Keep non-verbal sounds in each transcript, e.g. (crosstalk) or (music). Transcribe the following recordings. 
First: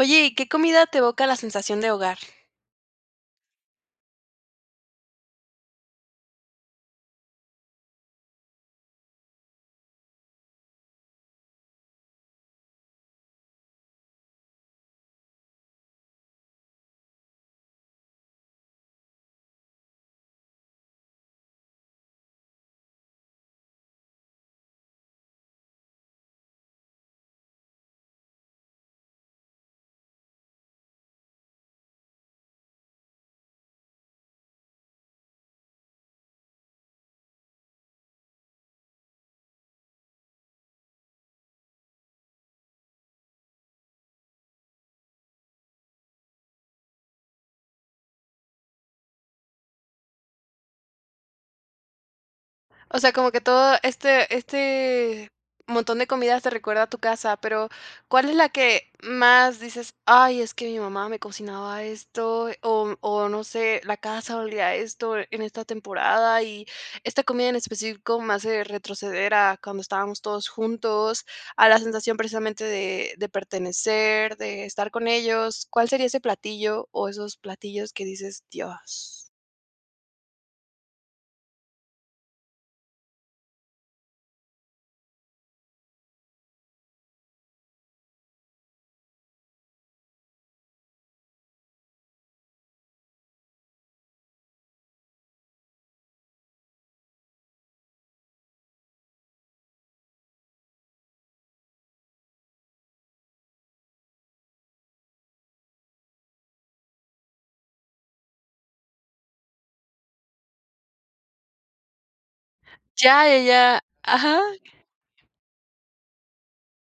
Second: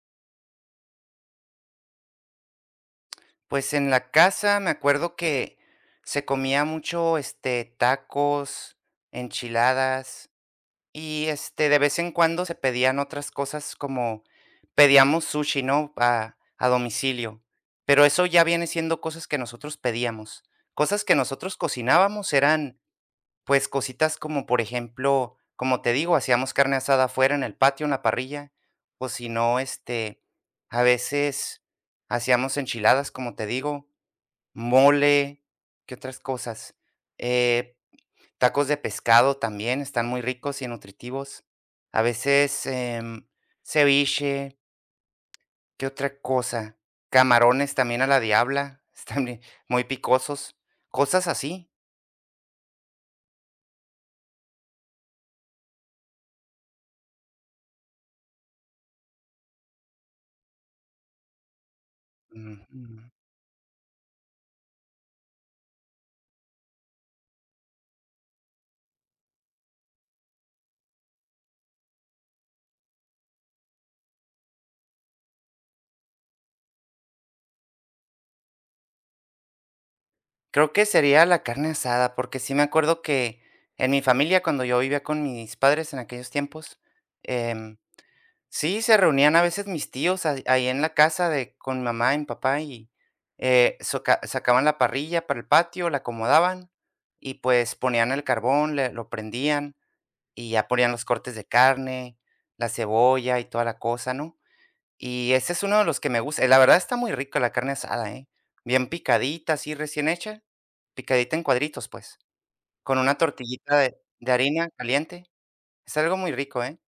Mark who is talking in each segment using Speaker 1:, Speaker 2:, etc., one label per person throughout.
Speaker 1: Oye, ¿y qué comida te evoca la sensación de hogar?
Speaker 2: Pues en la casa me acuerdo que se comía mucho, tacos, enchiladas y, de vez en cuando se pedían otras cosas como pedíamos sushi, ¿no? A domicilio, pero eso ya viene siendo cosas que nosotros pedíamos. Cosas que nosotros cocinábamos eran, pues, cositas como, por ejemplo, como te digo, hacíamos carne asada afuera en el patio, en la parrilla, o si no, a veces hacíamos enchiladas, como te digo. Mole, ¿qué otras cosas? Eh, Tacos de pescado también están muy ricos y nutritivos. A veces, ceviche, ¿qué otra cosa? Camarones también a la diabla, (laughs) están bien muy picosos, cosas así.
Speaker 1: O sea, como que todo este montón de comidas te recuerda a tu casa, pero ¿cuál es la que más dices: "Ay, es que mi mamá me cocinaba esto", o
Speaker 2: Ujú.
Speaker 1: o no sé, la casa olía a esto en esta temporada, y esta comida en específico me hace retroceder a cuando estábamos todos juntos, a la sensación precisamente de pertenecer, de estar con ellos? ¿Cuál sería ese platillo o esos platillos que dices: "Dios"?
Speaker 2: Creo que sería la carne asada, porque sí me acuerdo que en mi familia, cuando yo vivía con mis padres en aquellos tiempos, em sí, se reunían a veces mis tíos ahí en la casa de con mi mamá y mi papá y, soca sacaban la parrilla para el patio, la acomodaban y, pues, ponían el carbón, le lo prendían y ya ponían los cortes de carne, la cebolla y toda la cosa, ¿no? Y ese es uno de los que me gusta. La verdad está muy rico la carne asada, ¿eh? Bien picadita, así recién hecha, picadita en cuadritos, pues, con una
Speaker 1: Ya, ya,
Speaker 2: tortillita
Speaker 1: ya.
Speaker 2: de
Speaker 1: Ajá,
Speaker 2: harina caliente. Es algo muy rico, ¿eh?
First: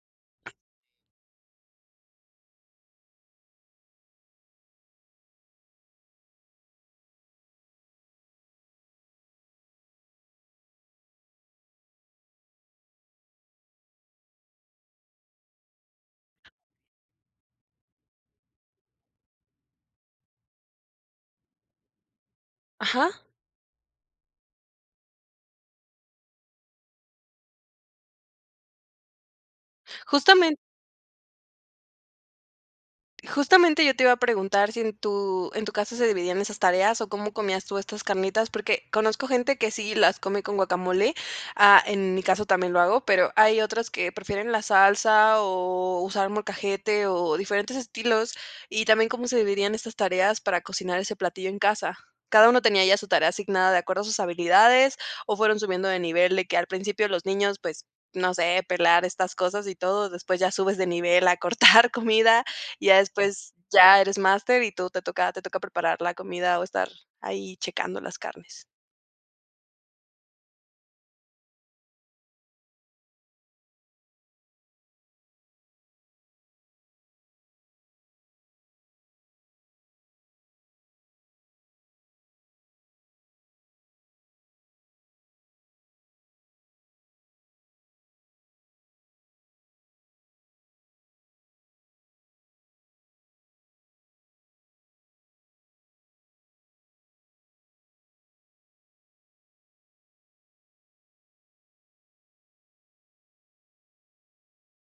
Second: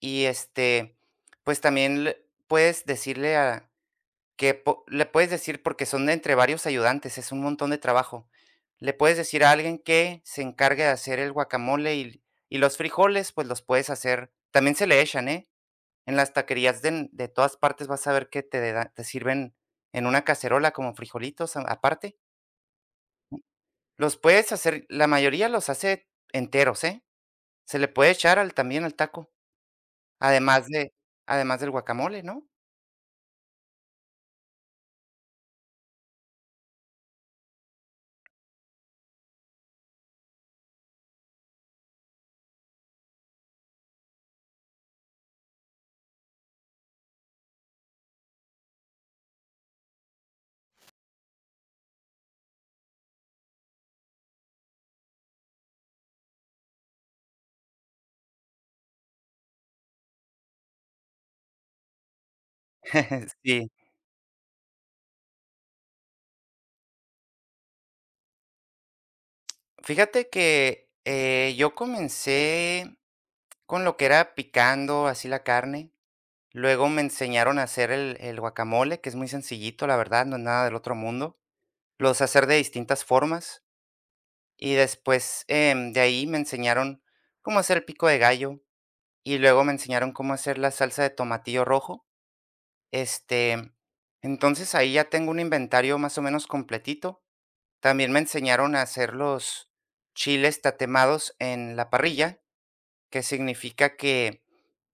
Speaker 2: Y pues también le puedes decir, porque son entre varios ayudantes, es un montón de trabajo. Le puedes decir a alguien que se encargue de hacer el guacamole y los frijoles, pues los puedes hacer también se le echan, ¿eh? En las taquerías de todas partes vas a ver que te sirven en una cacerola como frijolitos a aparte.
Speaker 1: ajá.
Speaker 2: Los puedes hacer, la mayoría los hace enteros, ¿eh? Se le puede echar al también al taco,
Speaker 1: Justamente
Speaker 2: además de además del guacamole, ¿no?
Speaker 1: Justamente yo te iba a preguntar si en tu casa se dividían esas tareas o cómo comías tú estas carnitas, porque conozco gente que sí las come con guacamole, ah, en mi caso también lo hago, pero hay otras que prefieren la salsa o usar molcajete o diferentes estilos, y también cómo se dividían estas tareas para cocinar ese platillo en casa. ¿Cada uno tenía ya su tarea asignada de acuerdo a sus habilidades, o fueron subiendo de nivel de que al principio los niños, pues, no sé, pelar estas cosas y todo, después ya subes de nivel a cortar (laughs) comida? Y ya
Speaker 2: (laughs)
Speaker 1: después
Speaker 2: Sí.
Speaker 1: ya eres máster y tú te toca preparar la comida o estar ahí checando las carnes.
Speaker 2: Fíjate que, yo comencé con lo que era picando así la carne. Luego me enseñaron a hacer el guacamole, que es muy sencillito, la verdad, no es nada del otro mundo. Lo sé hacer de distintas formas. Y después, de ahí me enseñaron cómo hacer el pico de gallo, y luego me enseñaron cómo hacer la salsa de tomatillo rojo. Este, entonces ahí ya tengo un inventario más o menos completito. También me enseñaron a hacer los chiles tatemados en la parrilla, que significa que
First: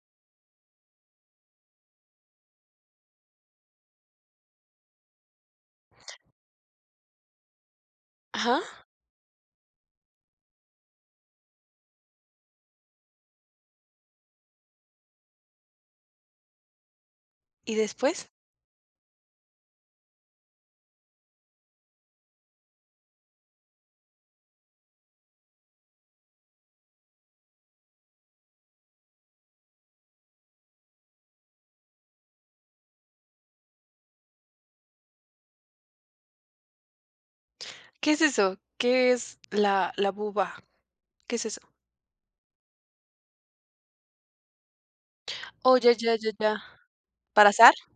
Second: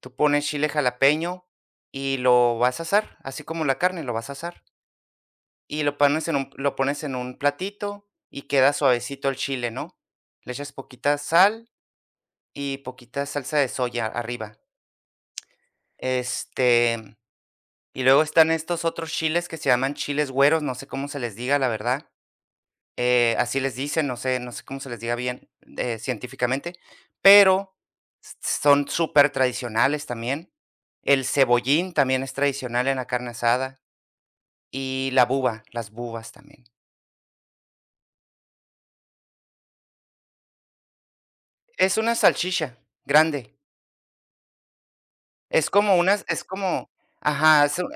Speaker 2: tú pones chile jalapeño y lo vas a asar, así como la carne, lo vas a asar. Y lo pones en un platito y
Speaker 1: Ajá,
Speaker 2: queda suavecito el chile, ¿no? Le echas poquita sal y poquita salsa de soya arriba. Este,
Speaker 1: ¿y
Speaker 2: y luego
Speaker 1: después?
Speaker 2: están estos otros chiles que se llaman chiles güeros, no sé cómo se les diga, la verdad. Así les dicen, no sé cómo se les diga bien, científicamente, pero s son súper tradicionales también. El cebollín también es tradicional en la carne asada y la buba, las bubas también.
Speaker 1: ¿Qué es eso? ¿Qué es la buba? ¿Qué es eso?
Speaker 2: Es una salchicha grande,
Speaker 1: Oh, ya, ya, ya,
Speaker 2: es
Speaker 1: ya.
Speaker 2: como
Speaker 1: ¿Para
Speaker 2: ajá,
Speaker 1: asar?
Speaker 2: es u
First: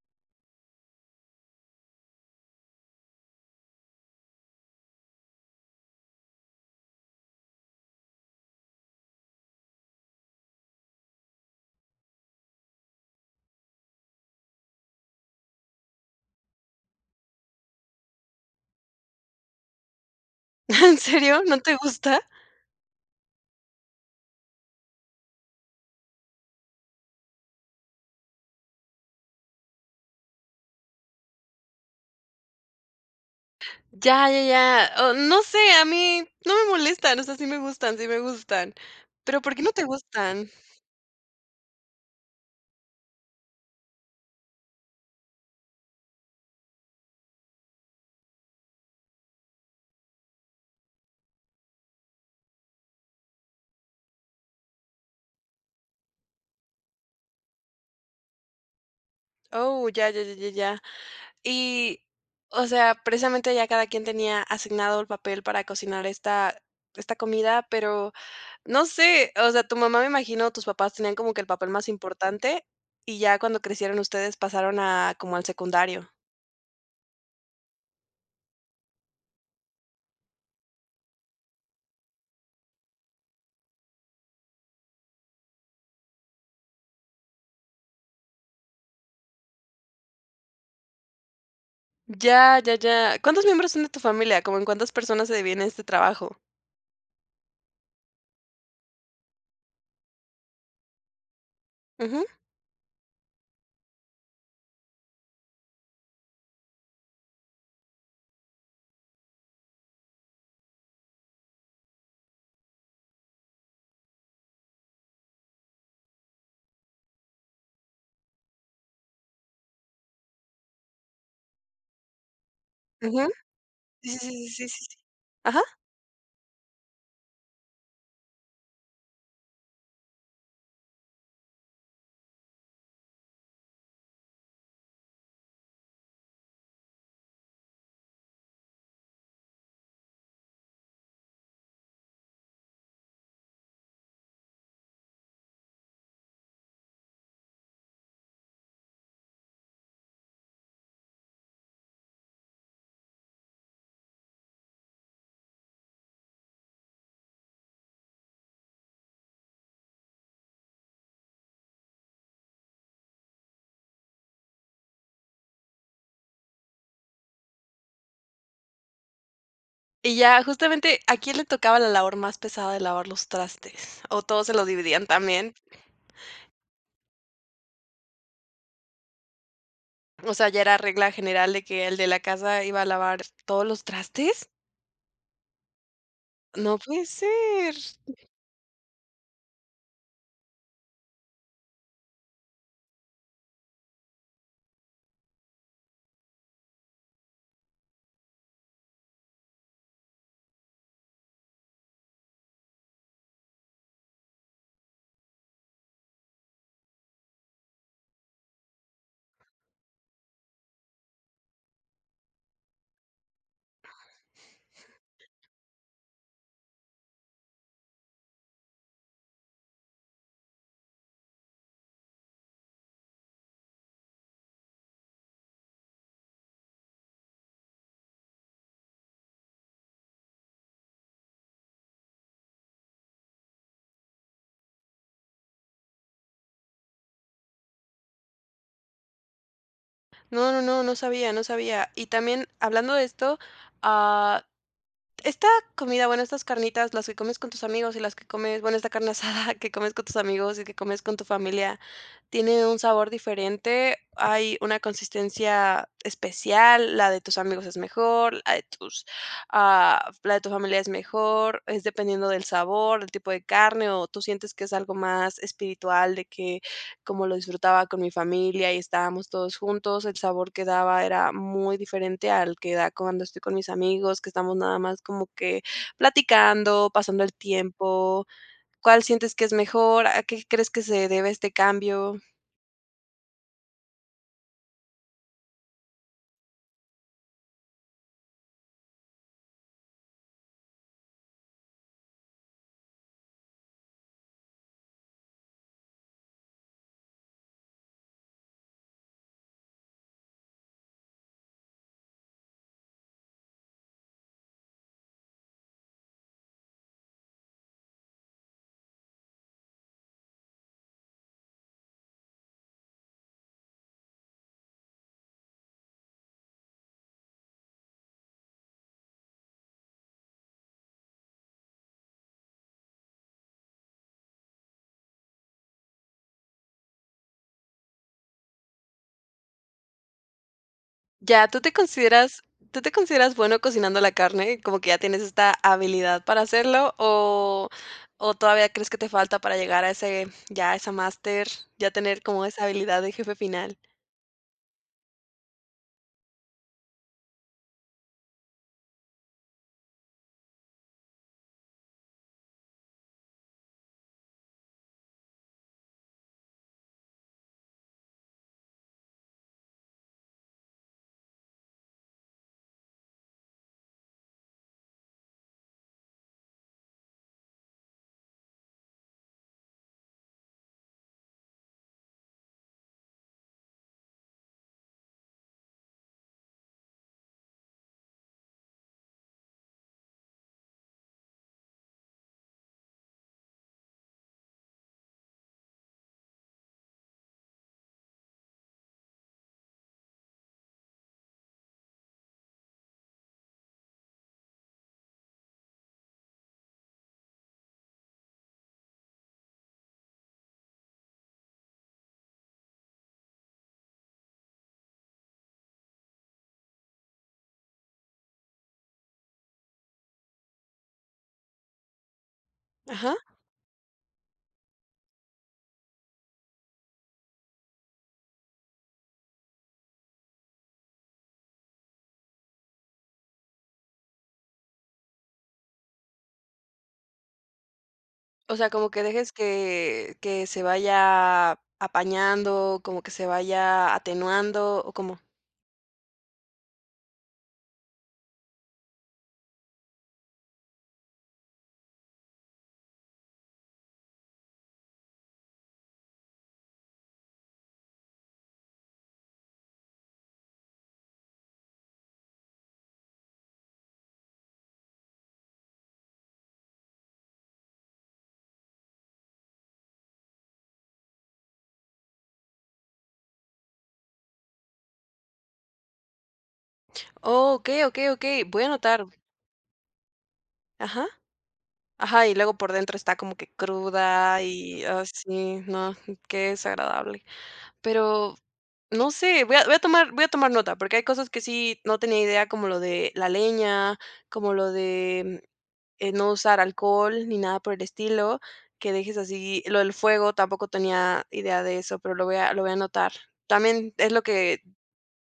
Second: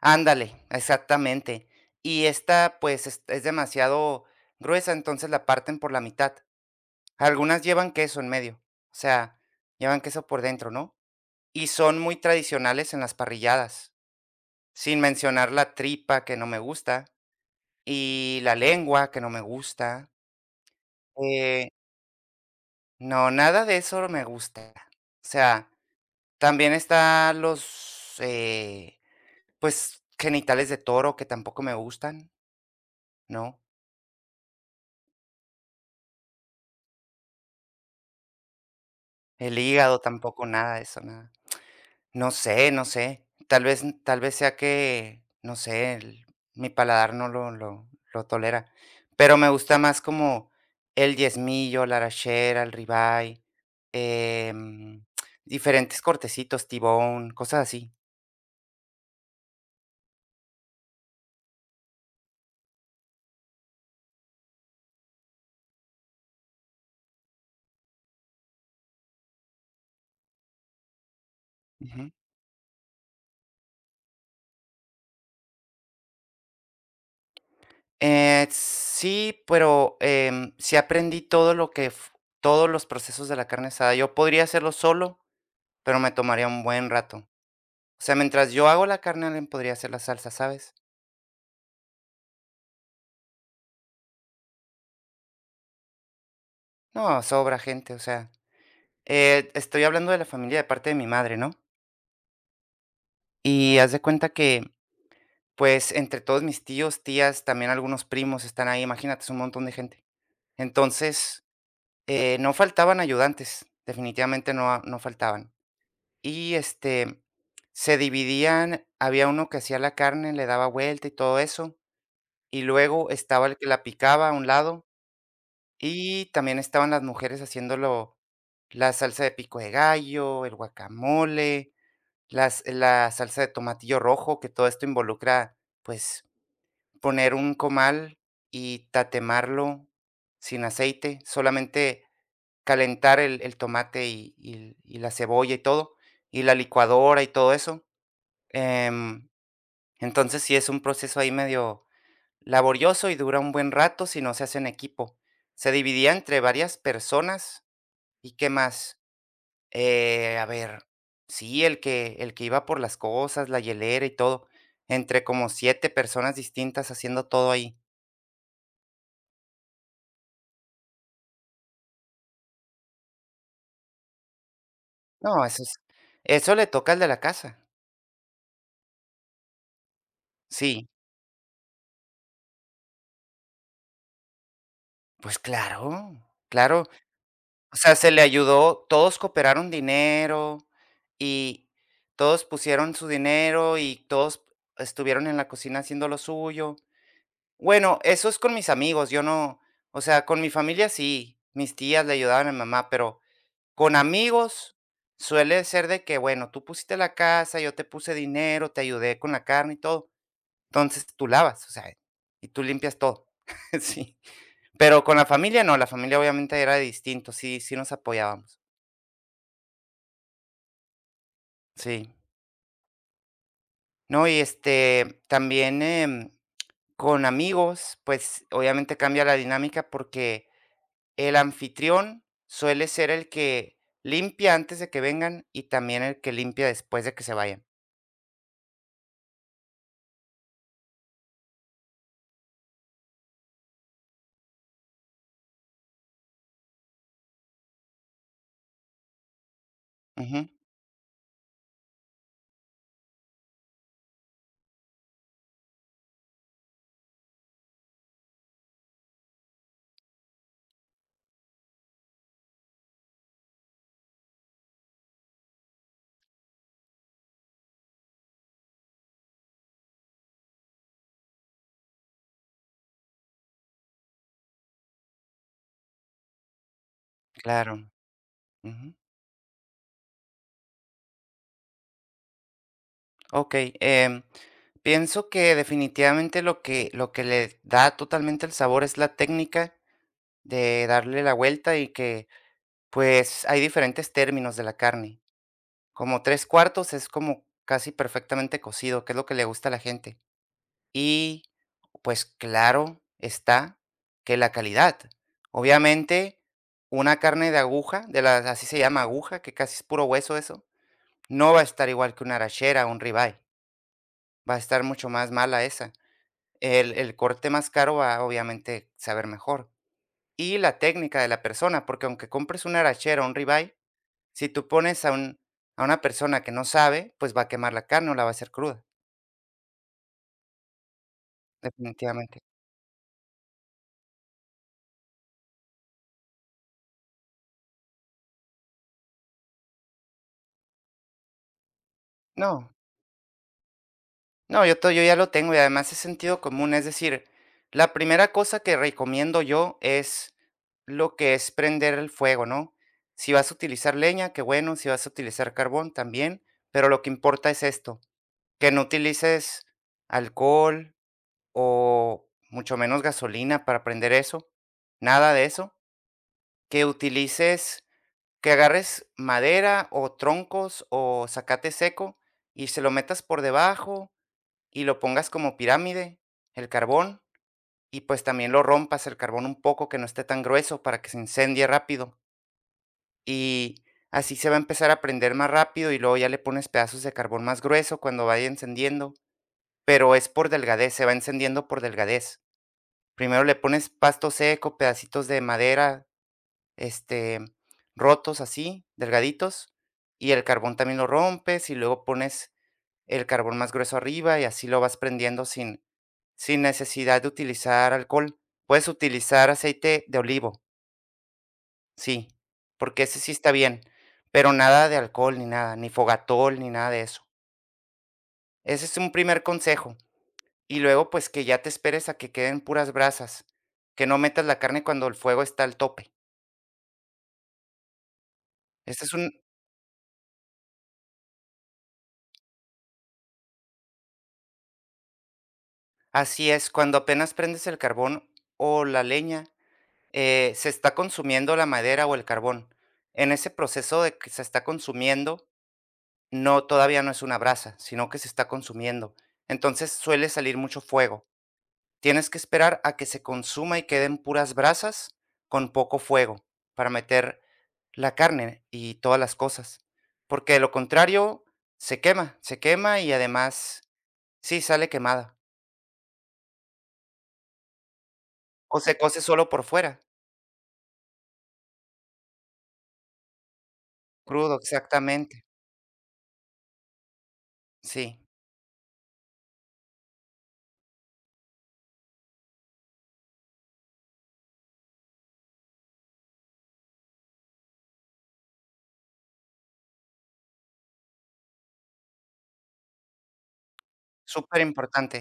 Speaker 2: ándale, exactamente. Y esta, pues, es demasiado gruesa, entonces la parten por la mitad. Algunas llevan queso en medio, o sea, llevan queso por dentro, ¿no? Y son muy tradicionales en las parrilladas, sin mencionar la tripa, que no me gusta, y la lengua, que no me gusta.
Speaker 1: (laughs) ¿En serio? ¿No
Speaker 2: Eh,
Speaker 1: te gusta?
Speaker 2: no, nada de eso me gusta. O sea, también está los, pues, genitales de toro, que tampoco me gustan, ¿no?
Speaker 1: Ya, ya, ya. Oh, no sé, a mí no me molestan, o sea, sí me gustan, sí me gustan. Pero ¿por
Speaker 2: El
Speaker 1: qué no te
Speaker 2: hígado tampoco,
Speaker 1: gustan?
Speaker 2: nada de eso, nada. No sé, no sé. Tal vez sea que, no sé, el mi paladar no lo tolera, pero me gusta más como el diezmillo, la arrachera, el ribeye, em, diferentes cortecitos, tibón, cosas así.
Speaker 1: Oh, ya, ya, ya, ya, ya. Y, o sea, precisamente ya cada quien tenía asignado el papel para cocinar esta comida, pero no sé, o sea, tu mamá, me imagino, tus papás tenían como que el papel más
Speaker 2: Ujú.
Speaker 1: importante, y ya cuando crecieron ustedes pasaron a como al secundario.
Speaker 2: Sí, pero, sí aprendí todo lo que f todos los procesos de la carne asada. Yo podría hacerlo solo, pero me tomaría un buen rato. O sea, mientras yo hago la carne, alguien podría hacer la salsa, ¿sabes?
Speaker 1: Ya, ya, ya. ¿Cuántos miembros son de tu familia? ¿Cómo en cuántas personas se divide este trabajo?
Speaker 2: No, sobra gente, o sea, estoy hablando de la familia de parte de mi madre, ¿no?
Speaker 1: Ujú,
Speaker 2: Y haz de cuenta que, pues, entre todos mis tíos, tías, también algunos primos están ahí, imagínate, es un montón de gente. Entonces, no faltaban ayudantes, definitivamente no, no faltaban. Y se dividían, había uno que hacía la carne, le daba vuelta y todo eso, y luego
Speaker 1: ujú.
Speaker 2: estaba el que la
Speaker 1: Sí, sí,
Speaker 2: picaba a un
Speaker 1: sí, sí, sí,
Speaker 2: lado,
Speaker 1: sí. Ajá.
Speaker 2: y también estaban las mujeres haciéndolo, la salsa de pico de gallo, el guacamole, las la salsa de tomatillo rojo, que todo esto involucra, pues, poner un comal y tatemarlo sin aceite, solamente calentar el tomate y la cebolla y todo, y la licuadora y todo eso. Em, entonces, sí es un proceso ahí medio laborioso y dura un buen rato si no se hace en equipo. Se dividía entre varias personas. ¿Y qué más? A ver, sí, el que iba por las cosas, la hielera y todo, entre como 7 personas distintas haciendo todo ahí.
Speaker 1: Y ya, justamente, ¿a quién le tocaba la labor más pesada de lavar los trastes? ¿O todos se los dividían
Speaker 2: No,
Speaker 1: también?
Speaker 2: eso le toca al de la casa.
Speaker 1: O sea, ¿ya era
Speaker 2: Sí,
Speaker 1: regla general de que el de la casa iba a lavar todos los trastes?
Speaker 2: pues claro,
Speaker 1: No
Speaker 2: claro.
Speaker 1: puede ser.
Speaker 2: O sea, se le ayudó, todos cooperaron dinero y todos pusieron su dinero y todos estuvieron en la cocina haciendo lo suyo. Bueno, eso es con mis amigos, yo no, o sea, con mi familia sí, mis tías le ayudaban a mi mamá, pero con amigos suele ser de que, bueno, tú pusiste la casa, yo te puse dinero, te ayudé con la carne y todo, entonces tú lavas, o sea, y tú limpias todo. (laughs) Sí, pero con la familia no, la familia obviamente era distinto, sí, sí nos apoyábamos. Sí. No, y, también, con amigos, pues, obviamente cambia la dinámica porque el anfitrión suele ser el que limpia antes de que vengan y también el que limpia después de que se vayan.
Speaker 1: No, no, no, no sabía, no sabía. Y también hablando de esto, ah, esta comida, bueno, estas carnitas, las que comes con tus amigos y las que comes, bueno, esta carne asada (laughs) que comes con tus
Speaker 2: Ujú,
Speaker 1: amigos y que comes con tu familia, tiene un sabor diferente, hay una consistencia especial, la de tus amigos es mejor, la de tus, ah, la de tu familia es mejor, es dependiendo del sabor, del tipo de carne, o tú sientes que es algo más espiritual, de que como lo disfrutaba con mi familia y estábamos todos juntos, el sabor que daba era muy diferente al que da cuando estoy con mis amigos, que estamos nada más como que platicando, pasando el
Speaker 2: claro.
Speaker 1: tiempo.
Speaker 2: Ujú.
Speaker 1: ¿Cuál sientes que es mejor? ¿A qué crees que se debe este cambio?
Speaker 2: Ok, em, pienso que definitivamente lo que le da totalmente el sabor es la técnica de darle la vuelta y que pues hay diferentes términos de la carne. Como tres cuartos es como casi perfectamente cocido, que es lo que le gusta a la gente. Y pues claro está que la calidad. Obviamente una carne de aguja, de las, así se llama aguja, que casi es puro hueso eso, no va a estar igual que una arachera o un ribeye. Va a estar mucho más mala esa. El corte más caro va, obviamente, saber mejor. Y la técnica de la persona, porque aunque compres una arachera o un ribeye, si tú pones a una persona que no sabe, pues va a quemar la carne o la va a hacer cruda,
Speaker 1: Ya,
Speaker 2: definitivamente.
Speaker 1: ¿tú te consideras bueno cocinando la carne? Como que ya tienes esta habilidad para hacerlo, o todavía crees que te falta para llegar a ese ya a esa máster, ya tener como esa
Speaker 2: No,
Speaker 1: habilidad de jefe final.
Speaker 2: no, yo ya lo tengo y además es sentido común, es decir, la primera cosa que recomiendo yo es lo que es prender el fuego, ¿no? Si vas a utilizar leña, qué bueno, si vas a utilizar carbón, también, pero lo que importa es esto, que no utilices alcohol, o mucho menos gasolina para prender eso, nada de eso. Que utilices, que agarres madera o troncos o zacate seco y se lo metas por debajo y lo pongas como pirámide, el carbón, y pues también lo rompas el carbón un poco que no esté tan grueso para que se incendie rápido. Y así se va a empezar a prender más rápido y luego ya le pones pedazos de carbón más grueso cuando vaya encendiendo, pero es por delgadez, se va encendiendo por delgadez. Primero le pones pasto seco, pedacitos de madera, este, rotos así, delgaditos, y el carbón también lo rompes, y luego pones el carbón más grueso arriba, y así lo vas prendiendo sin necesidad de utilizar alcohol. Puedes utilizar aceite de olivo, sí, porque
Speaker 1: Ajá.
Speaker 2: ese sí está bien, pero nada de alcohol, ni nada, ni fogatol, ni nada de eso. Ese es un primer consejo. Y luego, pues, que ya te esperes a que queden puras brasas, que no metas la carne cuando el fuego está al tope.
Speaker 1: O sea, como que
Speaker 2: Este es
Speaker 1: dejes
Speaker 2: un
Speaker 1: que se vaya apañando, como que se vaya atenuando, ¿o cómo?
Speaker 2: Así es, cuando apenas prendes el carbón o la leña, se está consumiendo la madera o el carbón. En ese proceso de que se está consumiendo, no, todavía no es una brasa, sino que se está consumiendo. Entonces suele salir mucho fuego. Tienes que esperar a que se consuma y queden puras brasas con poco fuego para meter la carne y todas las cosas, porque de lo contrario se quema y además sí, sale quemada
Speaker 1: Oh, okey, okey, okey, voy a
Speaker 2: o se
Speaker 1: anotar.
Speaker 2: cose solo por fuera.
Speaker 1: Ajá. Ajá, y luego por dentro está como que cruda
Speaker 2: Crudo,
Speaker 1: y,
Speaker 2: exactamente.
Speaker 1: así, no, qué desagradable.
Speaker 2: Sí,
Speaker 1: Pero no sé, voy a tomar nota, porque hay cosas que sí no tenía idea, como lo de la leña, como lo de, no usar alcohol ni nada por el estilo, que dejes así lo del fuego, tampoco tenía idea de eso, pero lo voy a anotar. También es lo
Speaker 2: súper
Speaker 1: que
Speaker 2: importante.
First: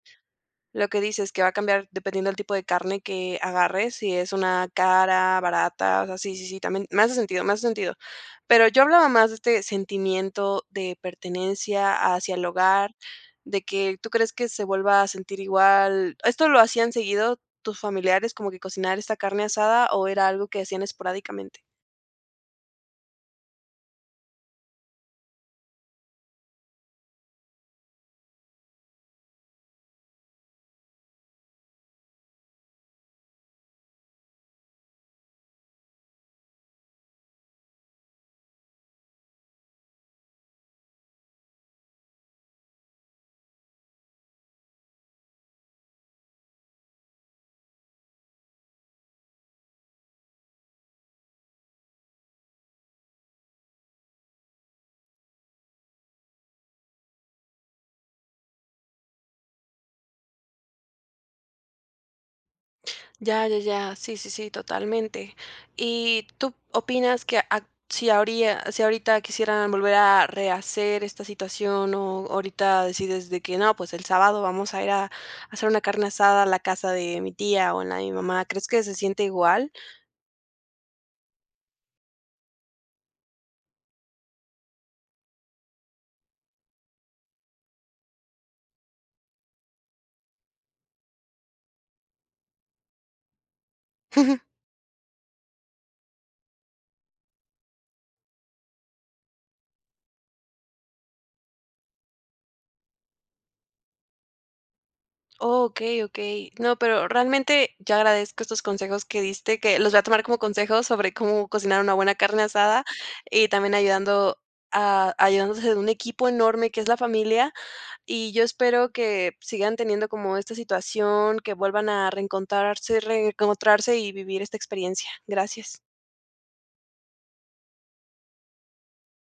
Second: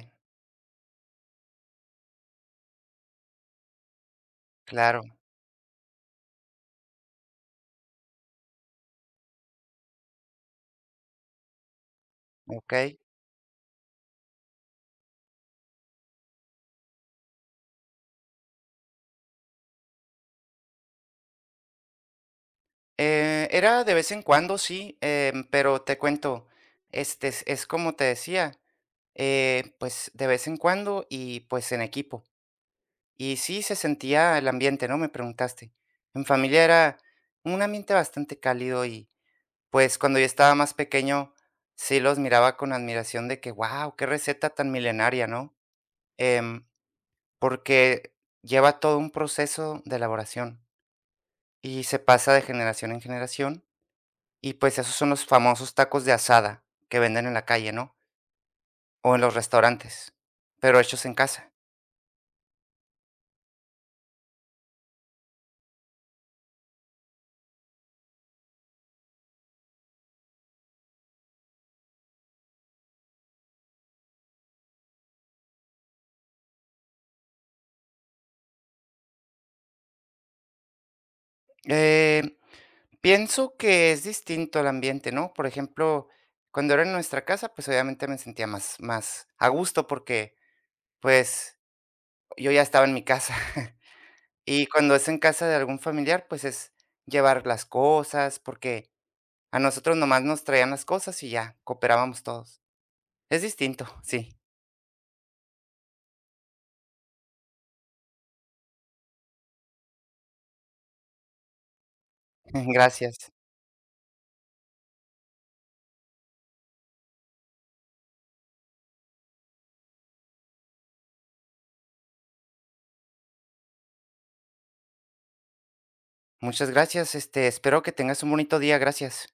Speaker 1: dices, que va a cambiar dependiendo del tipo de carne que agarres, si es una
Speaker 2: Claro,
Speaker 1: cara, barata, o sea, sí, sí, sí, también me hace sentido, me hace sentido. Pero yo hablaba más de este sentimiento de pertenencia hacia el hogar,
Speaker 2: okey.
Speaker 1: de que tú crees que se vuelva a sentir igual. ¿Esto lo hacían seguido tus familiares, como que cocinar esta carne asada, o era algo que hacían esporádicamente?
Speaker 2: Era de vez en cuando, sí, pero te cuento, es como te decía, pues, de vez en cuando y, pues, en equipo. Y sí se sentía el ambiente, ¿no?, me preguntaste. En familia era un ambiente bastante cálido y, pues, cuando yo estaba más pequeño, sí los miraba con admiración de que, wow qué receta tan milenaria, ¿no? Em porque lleva todo un proceso de elaboración y se pasa de generación en generación y pues esos son los famosos tacos de asada que venden en la calle, ¿no? O en los restaurantes, pero hechos en casa.
Speaker 1: Ya, ya, ya. Sí, sí, sí, totalmente. ¿Y tú opinas que ac- si habría, si ahorita quisieran volver a rehacer esta situación o ahorita decides de que no, pues el sábado vamos a ir a hacer una carne asada a la casa de mi tía o en la de mi mamá, ¿crees que se siente igual?
Speaker 2: Eh, Pienso que es distinto el ambiente, ¿no? Por ejemplo, cuando era en nuestra casa, pues obviamente me sentía más, más a gusto porque pues yo ya estaba en mi casa. (laughs)
Speaker 1: (laughs)
Speaker 2: Y cuando es en casa de algún familiar, pues es llevar las cosas, porque a nosotros nomás nos traían las cosas y ya, cooperábamos todos. Es distinto, sí.
Speaker 1: Oh, ok, ok. No, pero realmente yo agradezco estos consejos que diste, que los voy a tomar como consejos sobre cómo cocinar una buena carne
Speaker 2: (laughs)
Speaker 1: asada
Speaker 2: Gracias.
Speaker 1: y también ayudando a, ayudándose de un equipo enorme que es la familia. Y yo espero que sigan teniendo como esta situación, que vuelvan a reencontrarse, reencontrarse y vivir esta experiencia. Gracias.
Speaker 2: Muchas gracias, espero que tengas un bonito día, gracias.